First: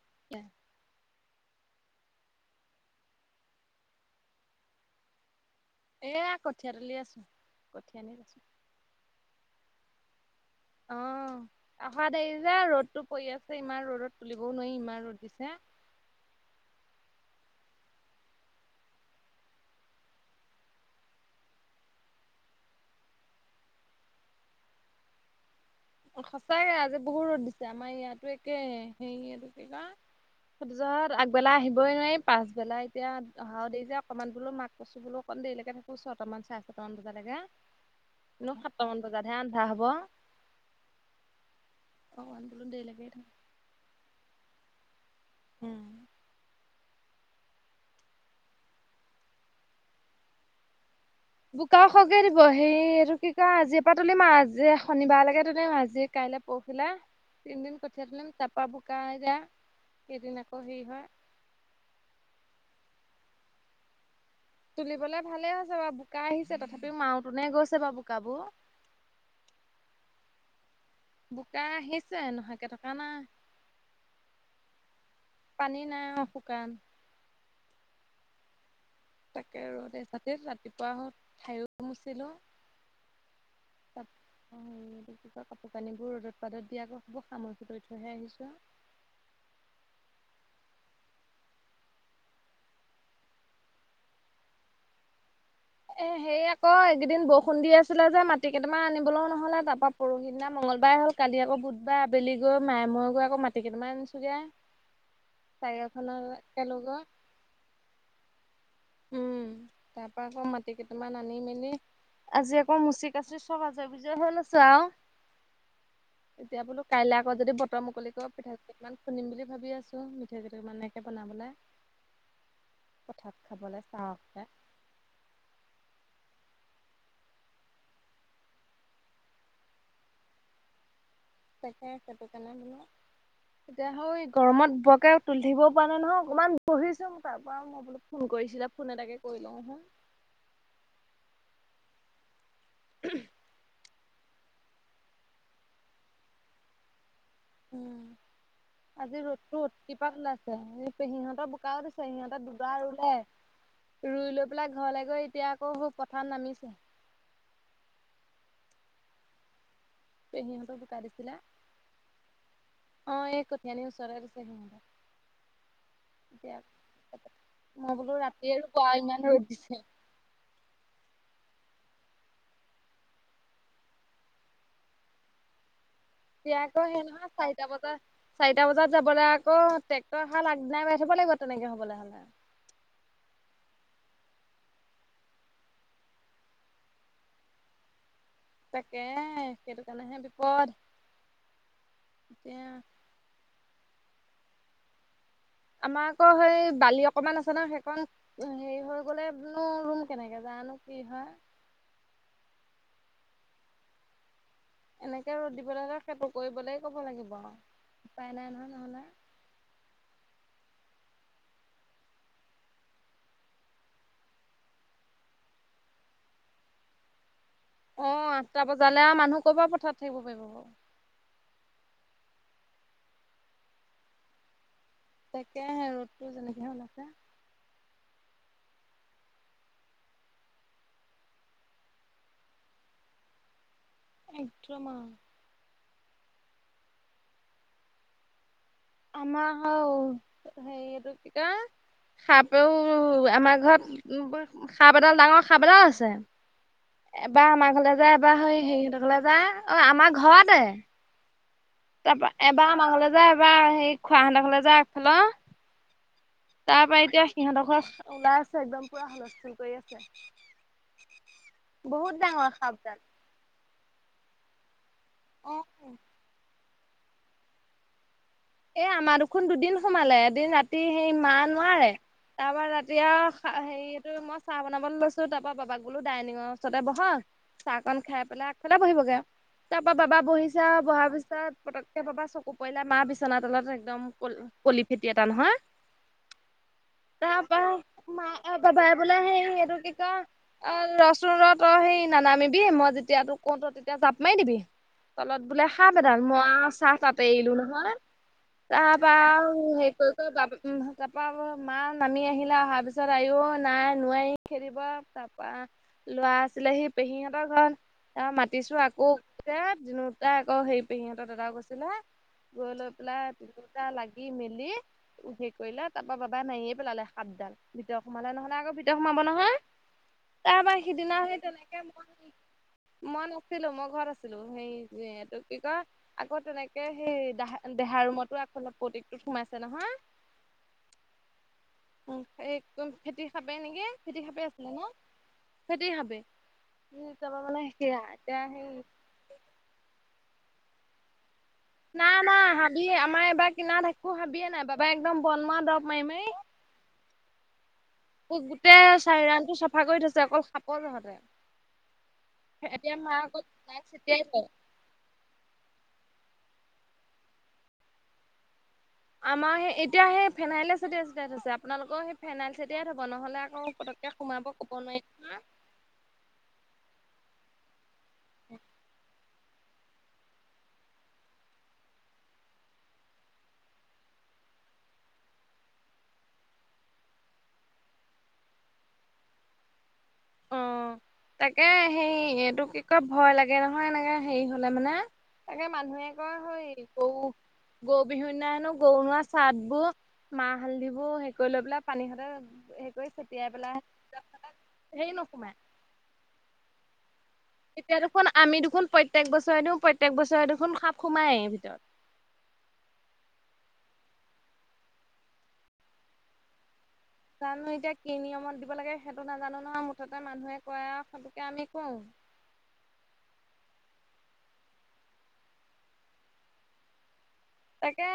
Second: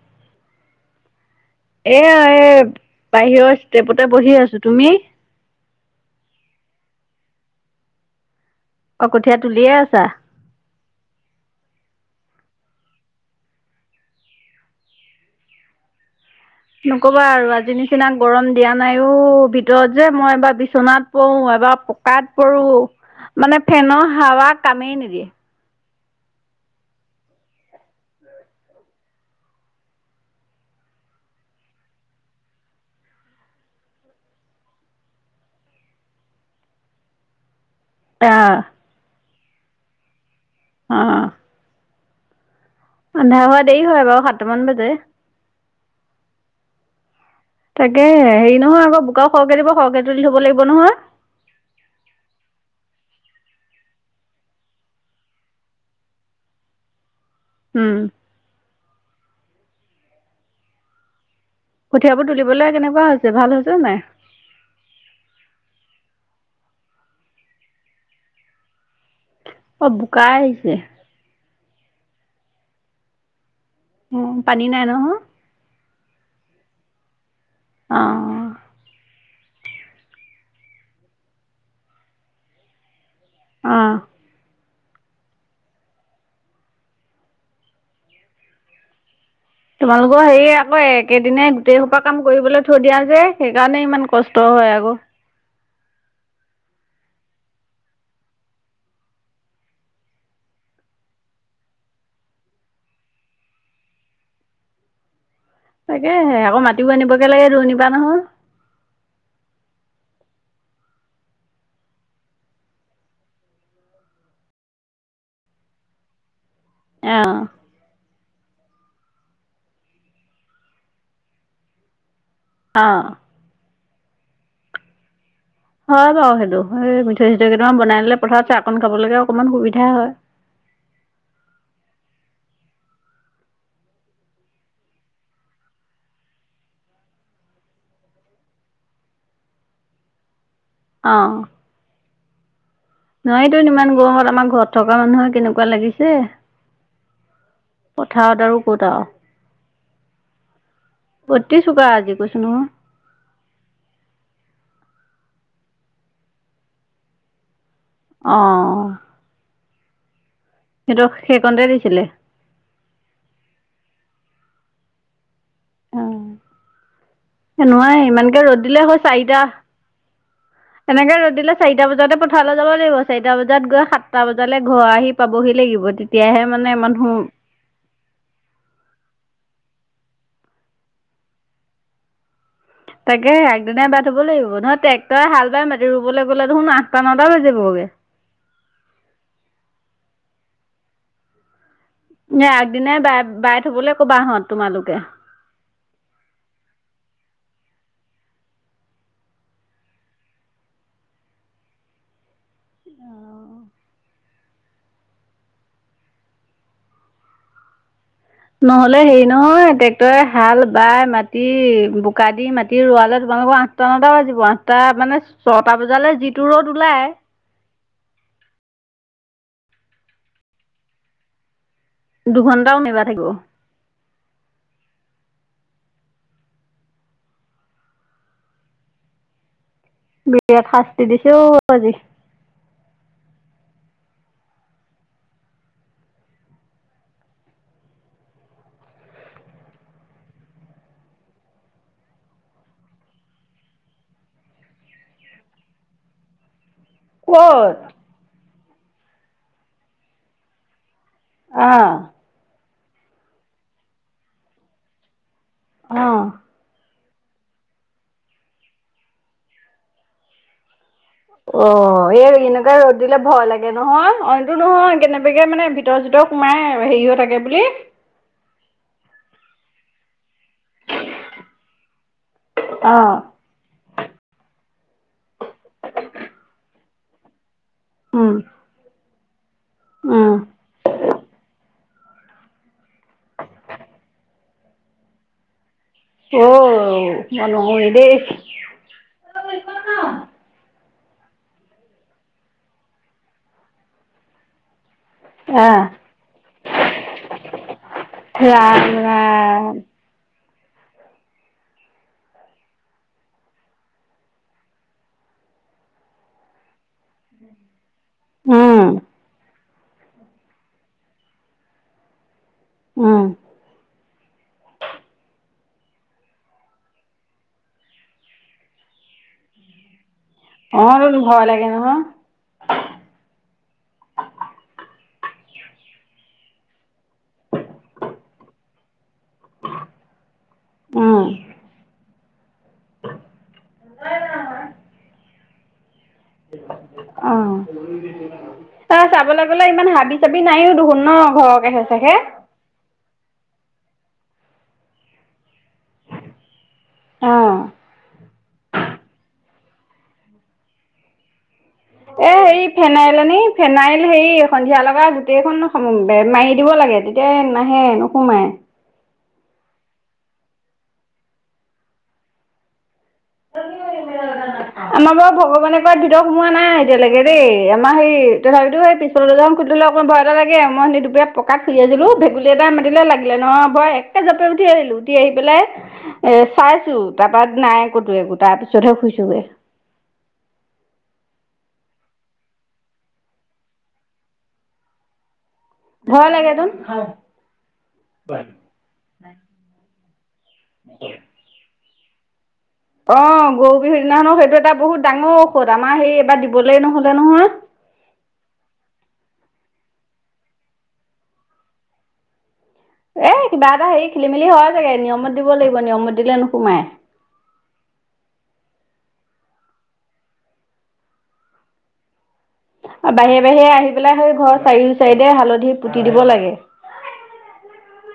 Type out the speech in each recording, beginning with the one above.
[inaudible] এয়া এই বাহিৰৰ ষ্টেপতে বহি আছো তুমি? এ কঠীয়া তুলি আছো কঠীয়া তুলিছো। অ কঠীয়া তুলিয়ে আছা? অ। অহা দেৰি যে ৰ'দো পৰি আছে ইমান ৰ'দত তুলিবও নোৱাৰি ইমান ৰ'দ দিছে। [unintelligible] নকবা আৰু আজি নিচিনা গৰম দিয়া নাইও ভিতৰত যে মই এবাৰ বিচনাত পওঁ এবাৰ পকাত পৰো মানে ফেনৰ হাৱা কামেই নিদিয়ে। সঁচাকে আজি বহুত ৰ'দ দিছে আমাৰ ইয়াতো একে হেৰি এই কিবা সজত আগবেলা আহিবই নোৱাৰি পাছবেলা এতিয়া অহাও দেৰি যে অকমান বোলো মাক কছু বোলো ক দেৰিলৈকে থাকো ছয়টামান চাৰে ছটামান বজালৈকে। এনেও আহ সাতটামান বজাতহে আন্ধাৰ হ'ব। অ। অ। ৰান্ধা হোৱা দেৰি হয় বাৰু সাতটামান বাজে। উম। তাকে হেৰি নহয় আকৌ বোকাও সৰহকে দিব সৰহকে তুলি ধৰিব লাগিব নহয়। বোকাও খৰকে দিব সেই এইটো কি ক আজিৰে পৰা তুলিম আৰু আজি শনিবাৰলৈকে তুলিম আজি ক কাইলে পৰহিলে তিনদিন উম কঠিয়া তুলিম তাৰপৰা বোকা দিলে কেইদিন আকৌ হেৰি হয়। কঠিয়াবোৰ তুলিবলৈ কেনেকুৱা হৈছে ভাল হৈছে নে নাই? তুলিবলৈ ভালে হৈছে বাৰু বোকা আহিছে তথাপিও মাওতোনে গৈছে বাৰু বোকাবোৰ। [inaudible] অ বোকা আহিছে। বোকা আহিছে নোহাকে থকা নাই। উম পানী নাই নহয়। পানী নাই অ শুকান আহ তাকে ৰ'দে চাতে ৰাতিপুৱা হ ঠায়ো মুচিলো অ অ তাত কাপোৰ কানিবোৰ ৰ'দত পাতত দিয় আকৌ সব সামৰি থৈহে আহিছো তোমালোকৰ হেৰি আকৌ একেদিনাই গোটেইসোপা কাম কৰিবলৈ থৈ দিয়া যে সেইকাৰণে ইমান কষ্ট হয় আকৌ এ সেই আকৌ এইকেইদিন বৰষুণ দি আছিলে যে মাটি কেইটামান আনিবলৈও নহ'লে তাপা পৰহিদিনা মঙ্গলবাৰ মঙলবাৰ হ'ল কালি আকৌ বুধবাৰ আবেলি গৈ মায়ে ময়ে গৈ আকৌ মাটি কেইটামান আনিছোগে। তাকেহে আকৌ চাৰিআখনকে লৈ মাটিও গৈ আনিবগে লাগে দূৰণিৰ পৰা নহয়। উম তাৰ পৰা আকৌ মাটি কেইটামান আনি মেলি আজি আকৌ মুচি কাচি চব আজৰি বিজৰি হৈ লৈছো আৰু। এতিয়া বোলো কাইলে অঁ আকৌ যদি বতৰ মুকলি পিঠাগুৰি অকণমান খুন্দিম বুলি ভাবি আছো, পিঠা কেইটামানকে বনাবলৈ। অ [unintelligible] হয় বাৰু সেইটো, সেই মিঠৈ চিঠৈ কেইটামান বনাই লে পথাৰত চাহকণ খাবলৈকে অকনমান সুবিধা হয়। তাকে সেইটোকাৰণে বুলো এতিয়া হ গৰমত বৰকে তুলি থাকিবও পৰা নাই নহয় অকণমান বহিছো মই তাৰ পৰা মই বুলো ফোন কৰি কৰিছিলা ফোন এটাকে কৰি লওঁ হা। অ নহয়তো ইমান গৰত আমাৰ ঘৰত থকা মানুহে কেনেকুৱা লাগিছে। পথাৰত আৰু ক'ত আৰু। আজি ৰ'দটো [unintelligible] কপা ওলাইছে সিহঁতৰ অতি বোকা চোকা উঠ দিছে আজি কৈছো সিহঁতৰ নহয় দুবাৰ ৰুলে। ৰুই লৈ পেলাই ঘৰলৈ গৈ এতিয়া আকৌ পথাৰত নামিছে। অঁ পেহিহঁতক বোকা সিহঁতক দিছিলা, সেইকণতে দিছিলে অ এই কঠিয়ানীৰ ওচৰতে [unintelligible] অঁ এয়া মই নোৱাৰি বোলো ইমানকে ৰ'দ ৰাতিয়ে আৰু দিলে হয় পুৱাই ইমান চাৰিটা ৰদ দিছে। এনেকে ৰ'দ দিলে। চাৰিটা বজাতে পথাৰলৈ যাব লাগিব। চাৰিটা বজাত গৈ সাতটা বজালে ঘৰ আহি পাবহি লাগিব। তেতিয়া- এতিয়া আকৌ সেই নহয় চাৰিটা বজাত চাৰিটা বজাত যাবলৈ আকৌ ট্ৰেক্টৰ হাল আগদিনাই বাই থ'ব লাগিব তেনেকে হ'বলৈ হ'লে। তাকে একগদিনাই বা থ'ব লাগিব। নহয় ট্ৰেক্টৰ হাল বাই মাতি ৰুবলৈ গ'লে দেখোন আঠটা নটা বাজিবগৈ। [unintelligible] তাকে কেইটোকাৰণে হে বিপদ। এতিয়া আগদিনাই বাই বাই থ'বলৈ কবা হত তোমালোকে আমাৰ আকৌ সেই বালি অকমান আছে, ন সেইকন হেৰি হৈ গ'লেনো ৰুম কেনেকে যায়। যানো কি হয়। অ' এনেকে ৰ'দ দিব লাগে সেইটো কৰিবলে ক'ব লাগিব আৰু। উপায় নাই নহয় নহ'লে হেৰি নহয় ট্ৰেক্টৰে হাল বাই মাটি বোকা দি মাটি ৰোৱালে তোমালোকৰ আঠটা নটা বাজিব আঠটা মানে ছটা বজালে যিটো ৰ'দ ওলাই। অ আঠটা বজালে আৰু মানুহ ক'ৰপাৰ পথাৰত থাকিব পাৰিব বাৰু। দুঘন্টা [unintelligible] তাকে ৰ'দটো যেনেকে ওলাইছে। বিৰাট শাস্তি দিছো আজি। একদ্ৰমা আ আমাৰ হ সেই ৰূপিকা সাপ আমাৰ ঘৰত সাপডাল ডাঙৰ সাপ এডাল আছে। এবাৰ আমাৰ ক'ত ঘৰলৈ যা এবাৰ হেৰি সেইহতৰ ঘৰলে যা অ' আমাৰ ঘৰতে অ তাৰপা এবাৰ আমাঘৰলৈ যায় এবাৰ সেই খুৰা যায় আগফালৰ। অ' তাৰ পৰা এতিয়া সিহঁতৰ ঘৰত ওলাই আছে। একদম পুৰা হুলস্থুল কৰি আছে। অ' বহুত এই ডাঙৰ এনেকুৱা সাপডাল ৰ'দ দিলে ভয় লাগে নহয় অইনটো নহয়। কেনেবাকে অ মানে ভিতৰ ভিতৰ সোমাই হেৰি হৈ থাকে বুলি। এ আমাৰ দেখোন দুদিন সোমালে। এদিন ৰাতি সেই মা নোৱাৰে তাৰ পৰা অ ৰাতি আৰু হেৰিটো মই চাহ বনাব লৈছো তাৰ পৰা পাপাক বোলো ডাইনিংঙৰ ওৰতে বহাক। চাহকন খাই উম পেলাই আগফালে বহিবগে আৰু তাৰ পৰা বাবা উম বহিছে আৰু বহাৰ পিছত পত পাবা চকু পইলা মাহ বিচনা তলত একদম কল কলি ফেটি এটা নহয়। অ' তৰপৰা নকবি দেই মা-বাবাইই বোলে সেইটো কি কয়। ৰচোন ৰ ত সেই নানামিবি মই যেতিয়া তোক কওঁ ত তেতিয়া জাপ মাৰ দিবি তলত বোলে আহ স ব এধাল মই চাহ তাতে এৰিলো নহয়। ৰাম তাৰপৰা ৰাম হেই কি কৰি। তাপ মা নামি আহিলে অহাৰ পিছত আও নাই নোৱাৰি খেদিব ত। ল'ৰা আছিলে সি পেহিহঁতৰ ঘৰত। ত মাতিছো উম আকৌ দিনোটাই আকৌ সেই পেহীহঁতৰ দাদা গৈছিলে, গৈ লৈ লা উম পা লাগি। কৰিলা তাৰপৰা বাবা নাইয়ে পেলালে সাপডাল ভিত সোমালে নহ'লে আকৌ ভিত সোমাব নহয়। তাৰপৰা অ তোন সিদিনা হ ভয় লাগে তেনেকে নহয় মন। মই নাছিলো মই ঘৰত আছিলো। সেই ত কি কয় আকৌ তেনেকে সেইা দেহা ৰুমতো আগফাল প্ৰতিক। ত সোমাইছে নহয় উম এই একদম ফেট খাপে নেকি ফেট খাপে আছিলে ন ফেতি খাবে। অ এতিয়া সেই তাৰ চাবলৈ গ'লে ইমান হাবি চাবি। তুমি নাইয়ো দেখোন ন' ঘৰত? নাই, আমা হাবি আমাৰ এবাক কিনাৰত একো হাবিয়ে নাই বাবায়ে একদম বনমৱা দৰৱ মাৰি, মাৰি অ'। গোটেই চাই ৰাণটো চাফা কৰি থৈছে, অকল সাপৰ জহতে। এ, হেৰি এতিয়া মা ফেনাইল আকৌ আনি তাক ফেনাইল ছটিয়াই হেৰি থয় সন্ধিয়া লগা গোটেইখন [unintelligible] মাৰি দিব লাগে, তেতিয়াই নাহে, নোসোমাই। আমাৰ সেই এতিয়া সেই ফেনাইলে চতিয়াই চতিয়াই থৈছে আপোনালোকৰ সেই ফেনাইল চতিয়াই থ'ব নহ'লে আকৌ পতককে সোমাব ক'ব নোৱাৰি আমাৰ বাৰু ভগৱানে কৰাত ভিতৰত সোমোৱা নাই এতিয়ালৈকে দেই আমাৰ সেই তথাপিতো সেই পিছ [unintelligible] খুধিলে অকণ ভয় এটা লাগে মই সেই দুপৰীয়া পকাত শুই আছিলোঁ ভেকুলী এটা মতিলে লাগিলে নয় ব এক কে জাপে উঠি আহিলো, উঠি আহি পেলাই এ চাইছো তাৰপা নাই ক'তো একো তাৰ পিছতহে শুইছোগে। অ'। তাকে হেৰি এইটো কি কয় ভয় লাগে নহয় এনেকে হেৰি হ'লে মানে। তাকে মানুহে ভয় কয়, হয় লাগেচোন গৰু গৰু বিহুৰ দিনা হেনো গৰু নোৱা চাদবোৰ মাহ হালধিবোৰ হেৰি কৰি লৈ পেলাই পানী সতে হেৰি কৰি ছটিয়াই অ', পেলাই গৰু বিহুৰ দিনাখনো সেইটো এটা বহুত হেৰি ডাঙৰ নোসোমাই ঔষধ আমাৰ সেই এবাৰ দিবলে নহ'লে নহয়। এতিয়া দেখোন আমি দেখোন প্ৰত্যেক বছৰে দিওঁ প্ৰত্যয়েক বছৰে দেখোন সাপ সোমায়েই ভিতৰত। [inaudible] এ কিবা এটা হেৰি খেলি মেলি হয় চাগে নিয়মত দিব লাগিব, নিয়মত দিলে নোসোমাই। জানো এতিয়া কি নিয়মত দিব লাগে সেইটো নাজানো ন' মুঠতে মানুহে কয় আৰু সেইটোকে আমি কওঁ। আৰু বাহিৰে বাহিৰে আহি পেলাই সেই ঘৰ চাৰিও চাৰিদে হালধি পুতি দিব লাগে। তাকে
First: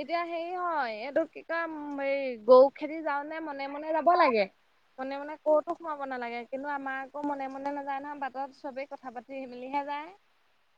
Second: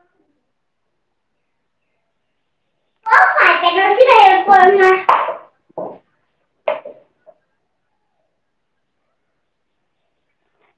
এতিয়া হেৰি হয় এইটো কি কয় এই গৰু খেদি যাওঁ নে মনে মনে যাব লাগে মনে মনে ক'তো সোমাব নালাগে কিন্তু আমাৰ আকৌ মনে ম মানে নাযায় নহয় বাটত চবেই কথা পাতি মেলিহে যায়।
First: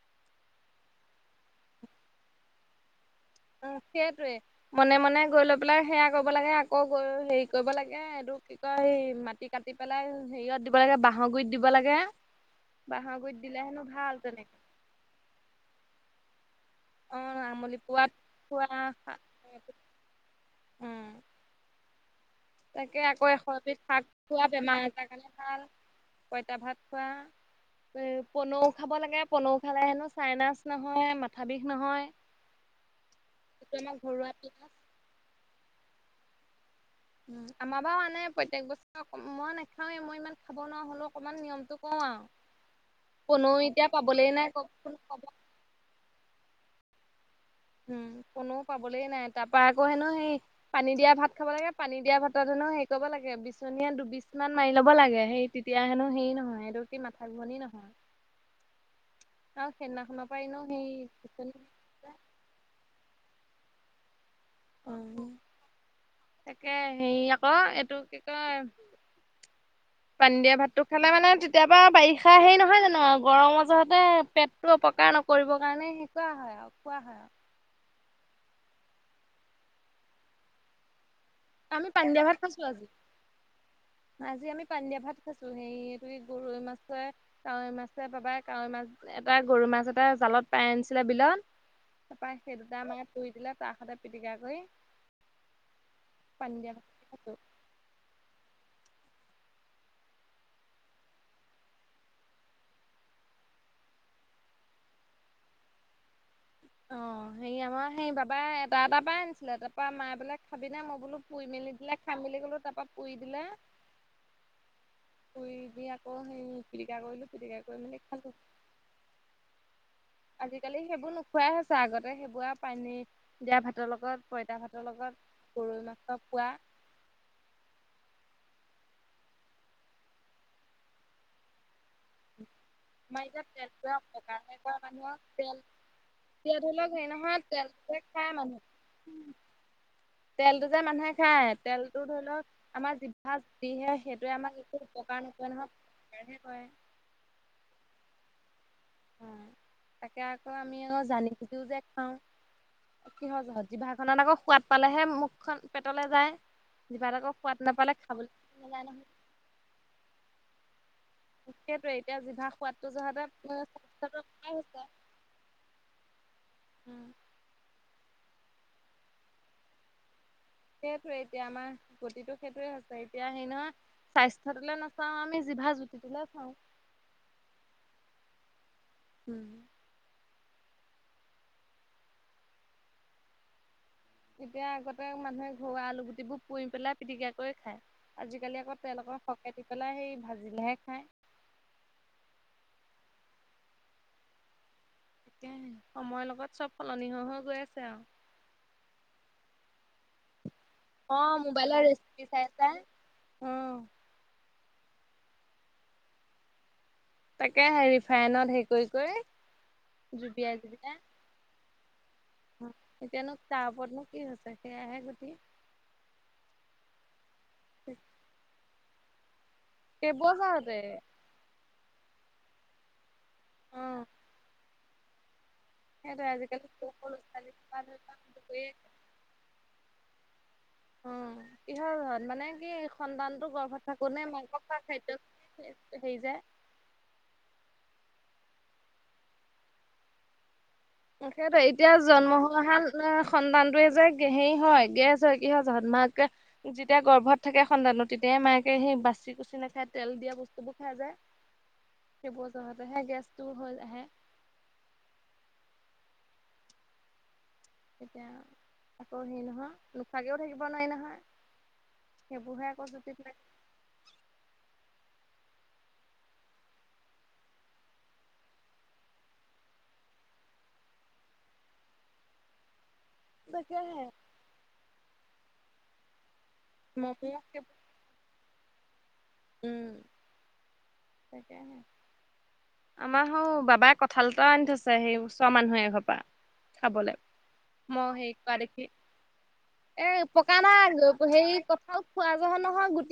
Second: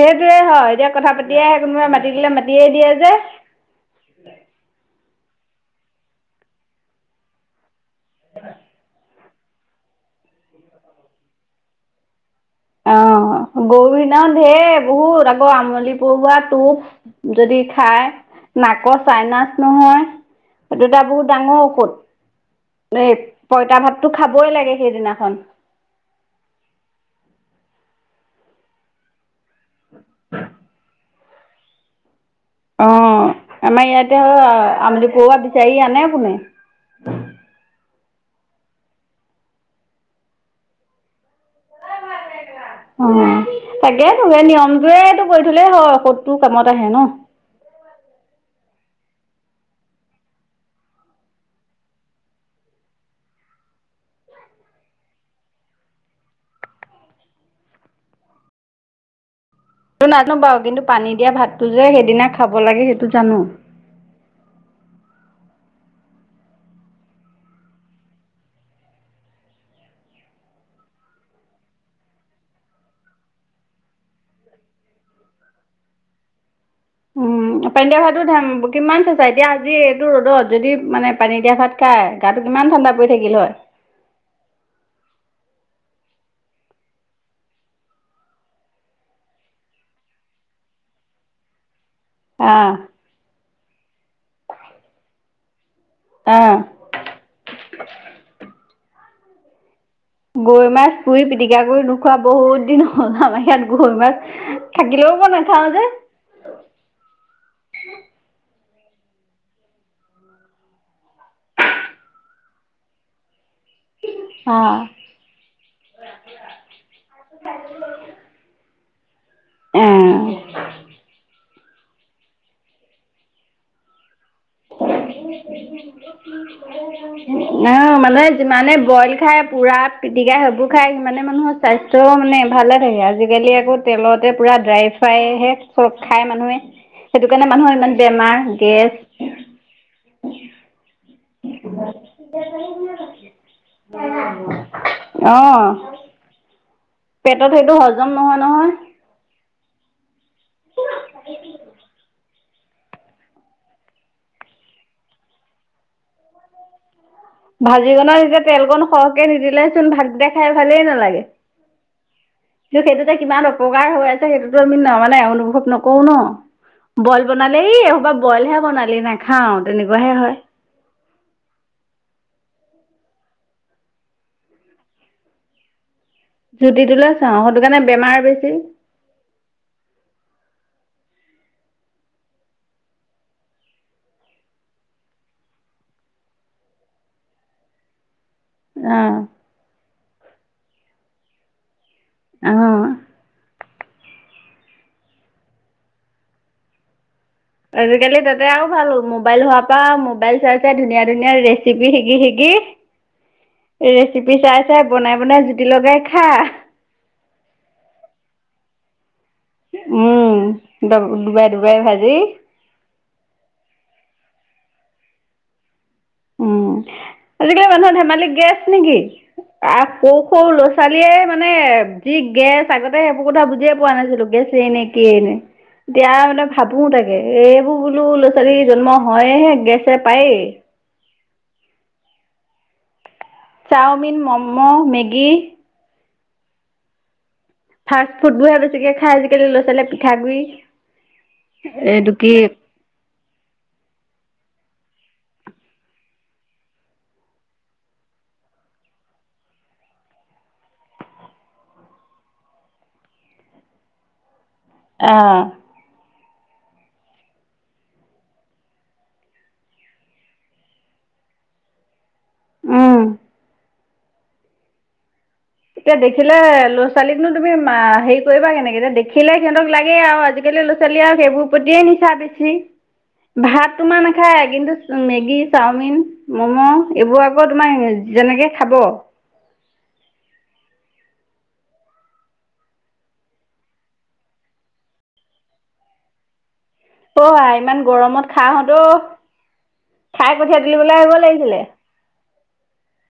সেইটোৱে হয় এতিয়া কথা পাতিয়াই আহে কোনোবাই মাতি দিলে মাতিয়ে দিয়ে যে। উম, সেইটোৱে মনে মনে গৈ লৈ পেলাই সেয়া কৰিব লাগে আকৌ গৈ হেৰি কৰিব লাগ সে এইটো কি কয় মাটি কাটি পেলাই হেৰিয়ত দিব লাগে, বাঁহৰ গুৰিত দিব লাগে। বাঁহৰ গুৰিত অ', দিলে হেনো গৰুৰ ভাল দিনাখন তেনেকে ঢেৰ বহুত আকৌ আমলি পৰুৱাত অ টোপ যদি আমলি খাই পোৱাত নাকৰ খোৱা চাইনাছ নহয়। সেইটো এটা উম বহুত ডাঙৰ ঔষধ। তাকে, এই আকৌ এশ এবিধ পঁইতা শাক ভাতটো খাবই খোৱা লাগে বেমাৰ এটাৰ কাৰণে সেইদিনাখন ভাল। পঁইতা ভাত খোৱা। এ, পনৌ খাব লাগে, পনৌ খালে হেনো চাইনাচ নহয়, মাথা বিষ নহয়। অ', সেইটো আমাৰ ইয়াতে ঘৰুৱা পিয়াজ আ-আমুলি পৰুৱা বিচাৰি আনে কোনে? উম, আমাৰ বাৰু আনে প্ৰত্যক বছৰে মই নাখাওঁৱেই, মই ইমান খাব নোৱাৰা হ'লো অকমান নিয়মটো কওঁ [unintelligible] অ', তাকেতো এই নিয়মটোৱেটো কব কৰি থ'লেই হয়, ঔষধটো কামত আহে ন? উম, পনৌ পাবলে নাই তাৰপা আকৌ হেনো সেই পানী দিয়া ভাত খাব লাগে, পানী দিয়া ভাতত হেনো ন' হেৰি কৰিব লাগে বিচনীৰে দুবিচ মান মাৰি ল'ব লাগে, সেই তেতিয়া হেনো হেৰি নহয়, সেইটো কি মাথা ঘূৰনী নহয় আৰু সেইদিনাখনৰ নাজানোঁ পৰা এনেও বাৰু কিন্তু সেই পানী দিয়া বিচনী ভাতটো যে, সেইদিনা খাব লাগে সেইটো জানোঁ। উম, তাকে, হেৰি আকৌ এইটো কি কয় পানী দিয়া ভাতটো খালে মানে তেতিয়াপৰা বাৰিষা হেৰি নহয় জানোঁ, আৰু গৰমৰ জহতে পেটটো অপকাৰ নকৰিব কাৰণে হেৰি কৰা হয়, আৰু খোৱা হয় উম, [unintelligible] কিমান চেঁচা এতিয়া আজি এইটো ৰ'দত যদি মানে পানী দিয়া ভাত আমি খাই, পানী দিয়া ভাত গাটো খাইছো কিমান আজি ঠাণ্ডা পৰি থাকিল হয়। আছোঁ, সেই এইটো গৰৈ মাছে, কাৱৈ মাছে, বাবায়ে কাৱৈ মাছ এটা, গৰৈ মাছ এটা জা জালত পাই আনিছিলে বিলত। তাৰপৰা সেই অঁ দুটা মানে পুৰি দিলে তাৰ স'তে পিটিকা কৰি অঁ পানী দিয়া খায় আছো। গৰৈ মাছ পুৰি পিটিকা কৰি নোখোৱা বহুত দিন হ'ল, আমাৰ ইয়াত গৰৈ মাছ থাকিলেও অ মই নাখাওঁ যে। তাৰ তাৰ পৰাই আনিছিলে তাৰ পৰা মায়ে বোলে খাবিনে মই বোলো পুৰি মেলি দিলে খাম বুলি কলো তাৰ পৰা পুৰি দিলে। শুই উঠি আকৌ সেই পিটিকা কৰিলো পিটিকা কৰি মেলি খালো। অ', আজিকালি সেইবোৰ নোখোৱাই হৈছে আগতে সেইবোৰ পানী দিয়া ভাতৰ লগত পইতা ভাত। নহ মান যিমানে বইল খায় পুৰা পিটিকা সেইবোৰ খায় সিমানে মানুহৰ স্বাস্থ্য। ত, মানে ভালে থাকে আমাৰ এতিয়া আজিকালি আকৌ তেলটোৱে তেলতে অপকাৰহে পুৰা কৰে ড্ৰাই মানুহক ফ্ৰাইহে তেল চব খাই এতিয়া মানুহে। ধৰি লওক হেৰি সেইটো নহয় কাৰণে মানুহৰ ইমান তেলটো যে খাই বেমাৰ মানুহে গেছ তেলটো যে মানুহ খাই তেলটোধৰি লওক আমাৰ জিভাত দিয়ে সেইটোৱে আমাক একো উপকাৰ নকৰে অ' নহয়। এনে কয়। পেটত সেইটো হজম নহয় - নহয়। অ, তাকে আকৌ আমি আকৌ জানি বুজিও যে খাও। কিহৰজহত জিভাখনত আকৌ সোৱাদ পালেহে মুখখন পেটলে যায়। জিভাত আকৌ সোৱাদ নাপালে ভাজিখনত খাবলৈ যেতিয়া তেল কন নাযায় নহয় সৰহকে নিদিলে চোন ভাতকেটা খাই ভালেই নালাগে। সেইটোৱে এতিয়া জিভা কিন্তু সোৱাদটো সেইটোতে জহতে কিমান অপকাৰ হৈ স্বাস্থ্যটো আছে অপকাৰ সেইটোতো আমি হৈছে। ন মানে অনুভৱ নকৰো ন। অ, উম। বইল বনালে এইসোপা বইলহে বনালি নেখাও তেনেকুৱাহে হয়। সেইটোয়ে এতিয়া আমাৰ গতিটো সেইটোয়ে হৈছে এতিয়া হেৰি নহয় স্বাস্থ্যটো লৈ নাচাও আমি জিভা জু জুতিটো লৈ চাও সেইটো কাৰণে বেমাৰ বেছি। উম, এতিয়া আগতে মানুহে ঘৰুৱা আলুগুটিবোৰ পুৰি পেলাই পিটিকা কৰি খায় আজি আজিকালি আকৌ অ', তেলঅকন সৰকে দি পেলাই সেই ভাজিলেহে খাই। আহ, তাকেহে সময়ৰ লগত চব সলনি হৈ- হৈ গৈ আছে আৰু। আজিকালি তাতে আৰু ভাল হল মোবাইল হোৱাৰ পৰা মোবাইল চাই এতিয়া ধুনীয়া -ধুনীয়া অ' মোবাইলৰ ৰেচিপি শিকি- চাই চাই। অ' শিকি ৰেচিপি চাই এতিয়া বনাই বনাই জুতি লগাই খা তাকেহে ৰিফাইনত হেৰি কৰি - কৰি। উম, জুবিয়াই ড জুবিয়াই ডুবাই - ডুবাই ভাজি। এতিয়ানো তাৰ ওপৰতনো কি হৈছে সেয়াহে গতি উম, আজিকালি মানুহৰ ধেমালি গেছ নেকি? আ সৰু - সৰু ল'ৰা কেইবছৰতে। ছোৱালীয়ে মানে যি গেছ আগতে সেইবো এইবোৰ কথা বুজিয়ে পোৱা অ' নাছিলো গেছে নে কিহে নে। এতিয়া সেইটোৱে মানে আজিকালি ভাবো সৰু সৰু তাকে ল'ৰা ছোৱালী এইবোৰ কিবা ধৰি বোলো লোৱা ল'ৰা ছোৱালী দুয়ে জন্ম হয়হে গেছে পায়েই। অ, কিহৰ ঘৰত মানে কি সন্তানতো গৰ্ভত থাকো চাওমিন, নে মাকক পোৰা ম'ম', মেগী খাদ্য। সেই যে ফাষ্ট ফুড বোৰহে বেছিকে খাই আজিকালি ল'ৰা ছোৱালীয়ে পিঠাগুৰি। সেইটো এতিয়া এইটো কি জন্ম হোৱাহাল সন্তানটোয়ে যে। হেৰি হয় গেছ হয় কি হয় জানা মাকে যেতিয়া গৰ্ভত থাকে সন্তানো তেতিয়াই মাকে সেই বা কুচি - কুচি নাখাই তেল দিয়া বস্তুবোৰ খাই যায়। সব জতে হে গেছটো হৈ আহে। অ', এতিয়া আকৌ হেৰি নহয় লোকচাকেও থাকিব নোৱাৰি নহয়। কে বুঢ়ে উম কচো তে এতিয়া দেখিলে ল'ৰা ছোৱালীকনো তুমি হেৰি কৰিবা কেনেকে যে দেখিলে সিহতক লাগে আৰু আজিকালি। ল'ৰা ছোৱালী আৰু সেইবোৰ পতিয়ে নিচা বেছি। ভাত তোমাৰ তাকেহে নাখায় কিন্তু মেগী চাওমিন মম' মমো এইবোৰ আকৌ সেইবোৰ তোমাৰ যেনেকে খাব। উম, সে আমাৰ হৌ বাবাৰ কঠাল এটাও আনি থৈছে সেই ওচৰ মানুহ এঘৰ পৰা। খাবলে। অহ, আই ইমান গৰমত খাহত অ, এহ খাই পকা কঠিয়াই নাই, তুলিবলৈ আহিব হেৰি লাগিছিলে কঁঠাল খোৱা যোৱা নহয়, গুটি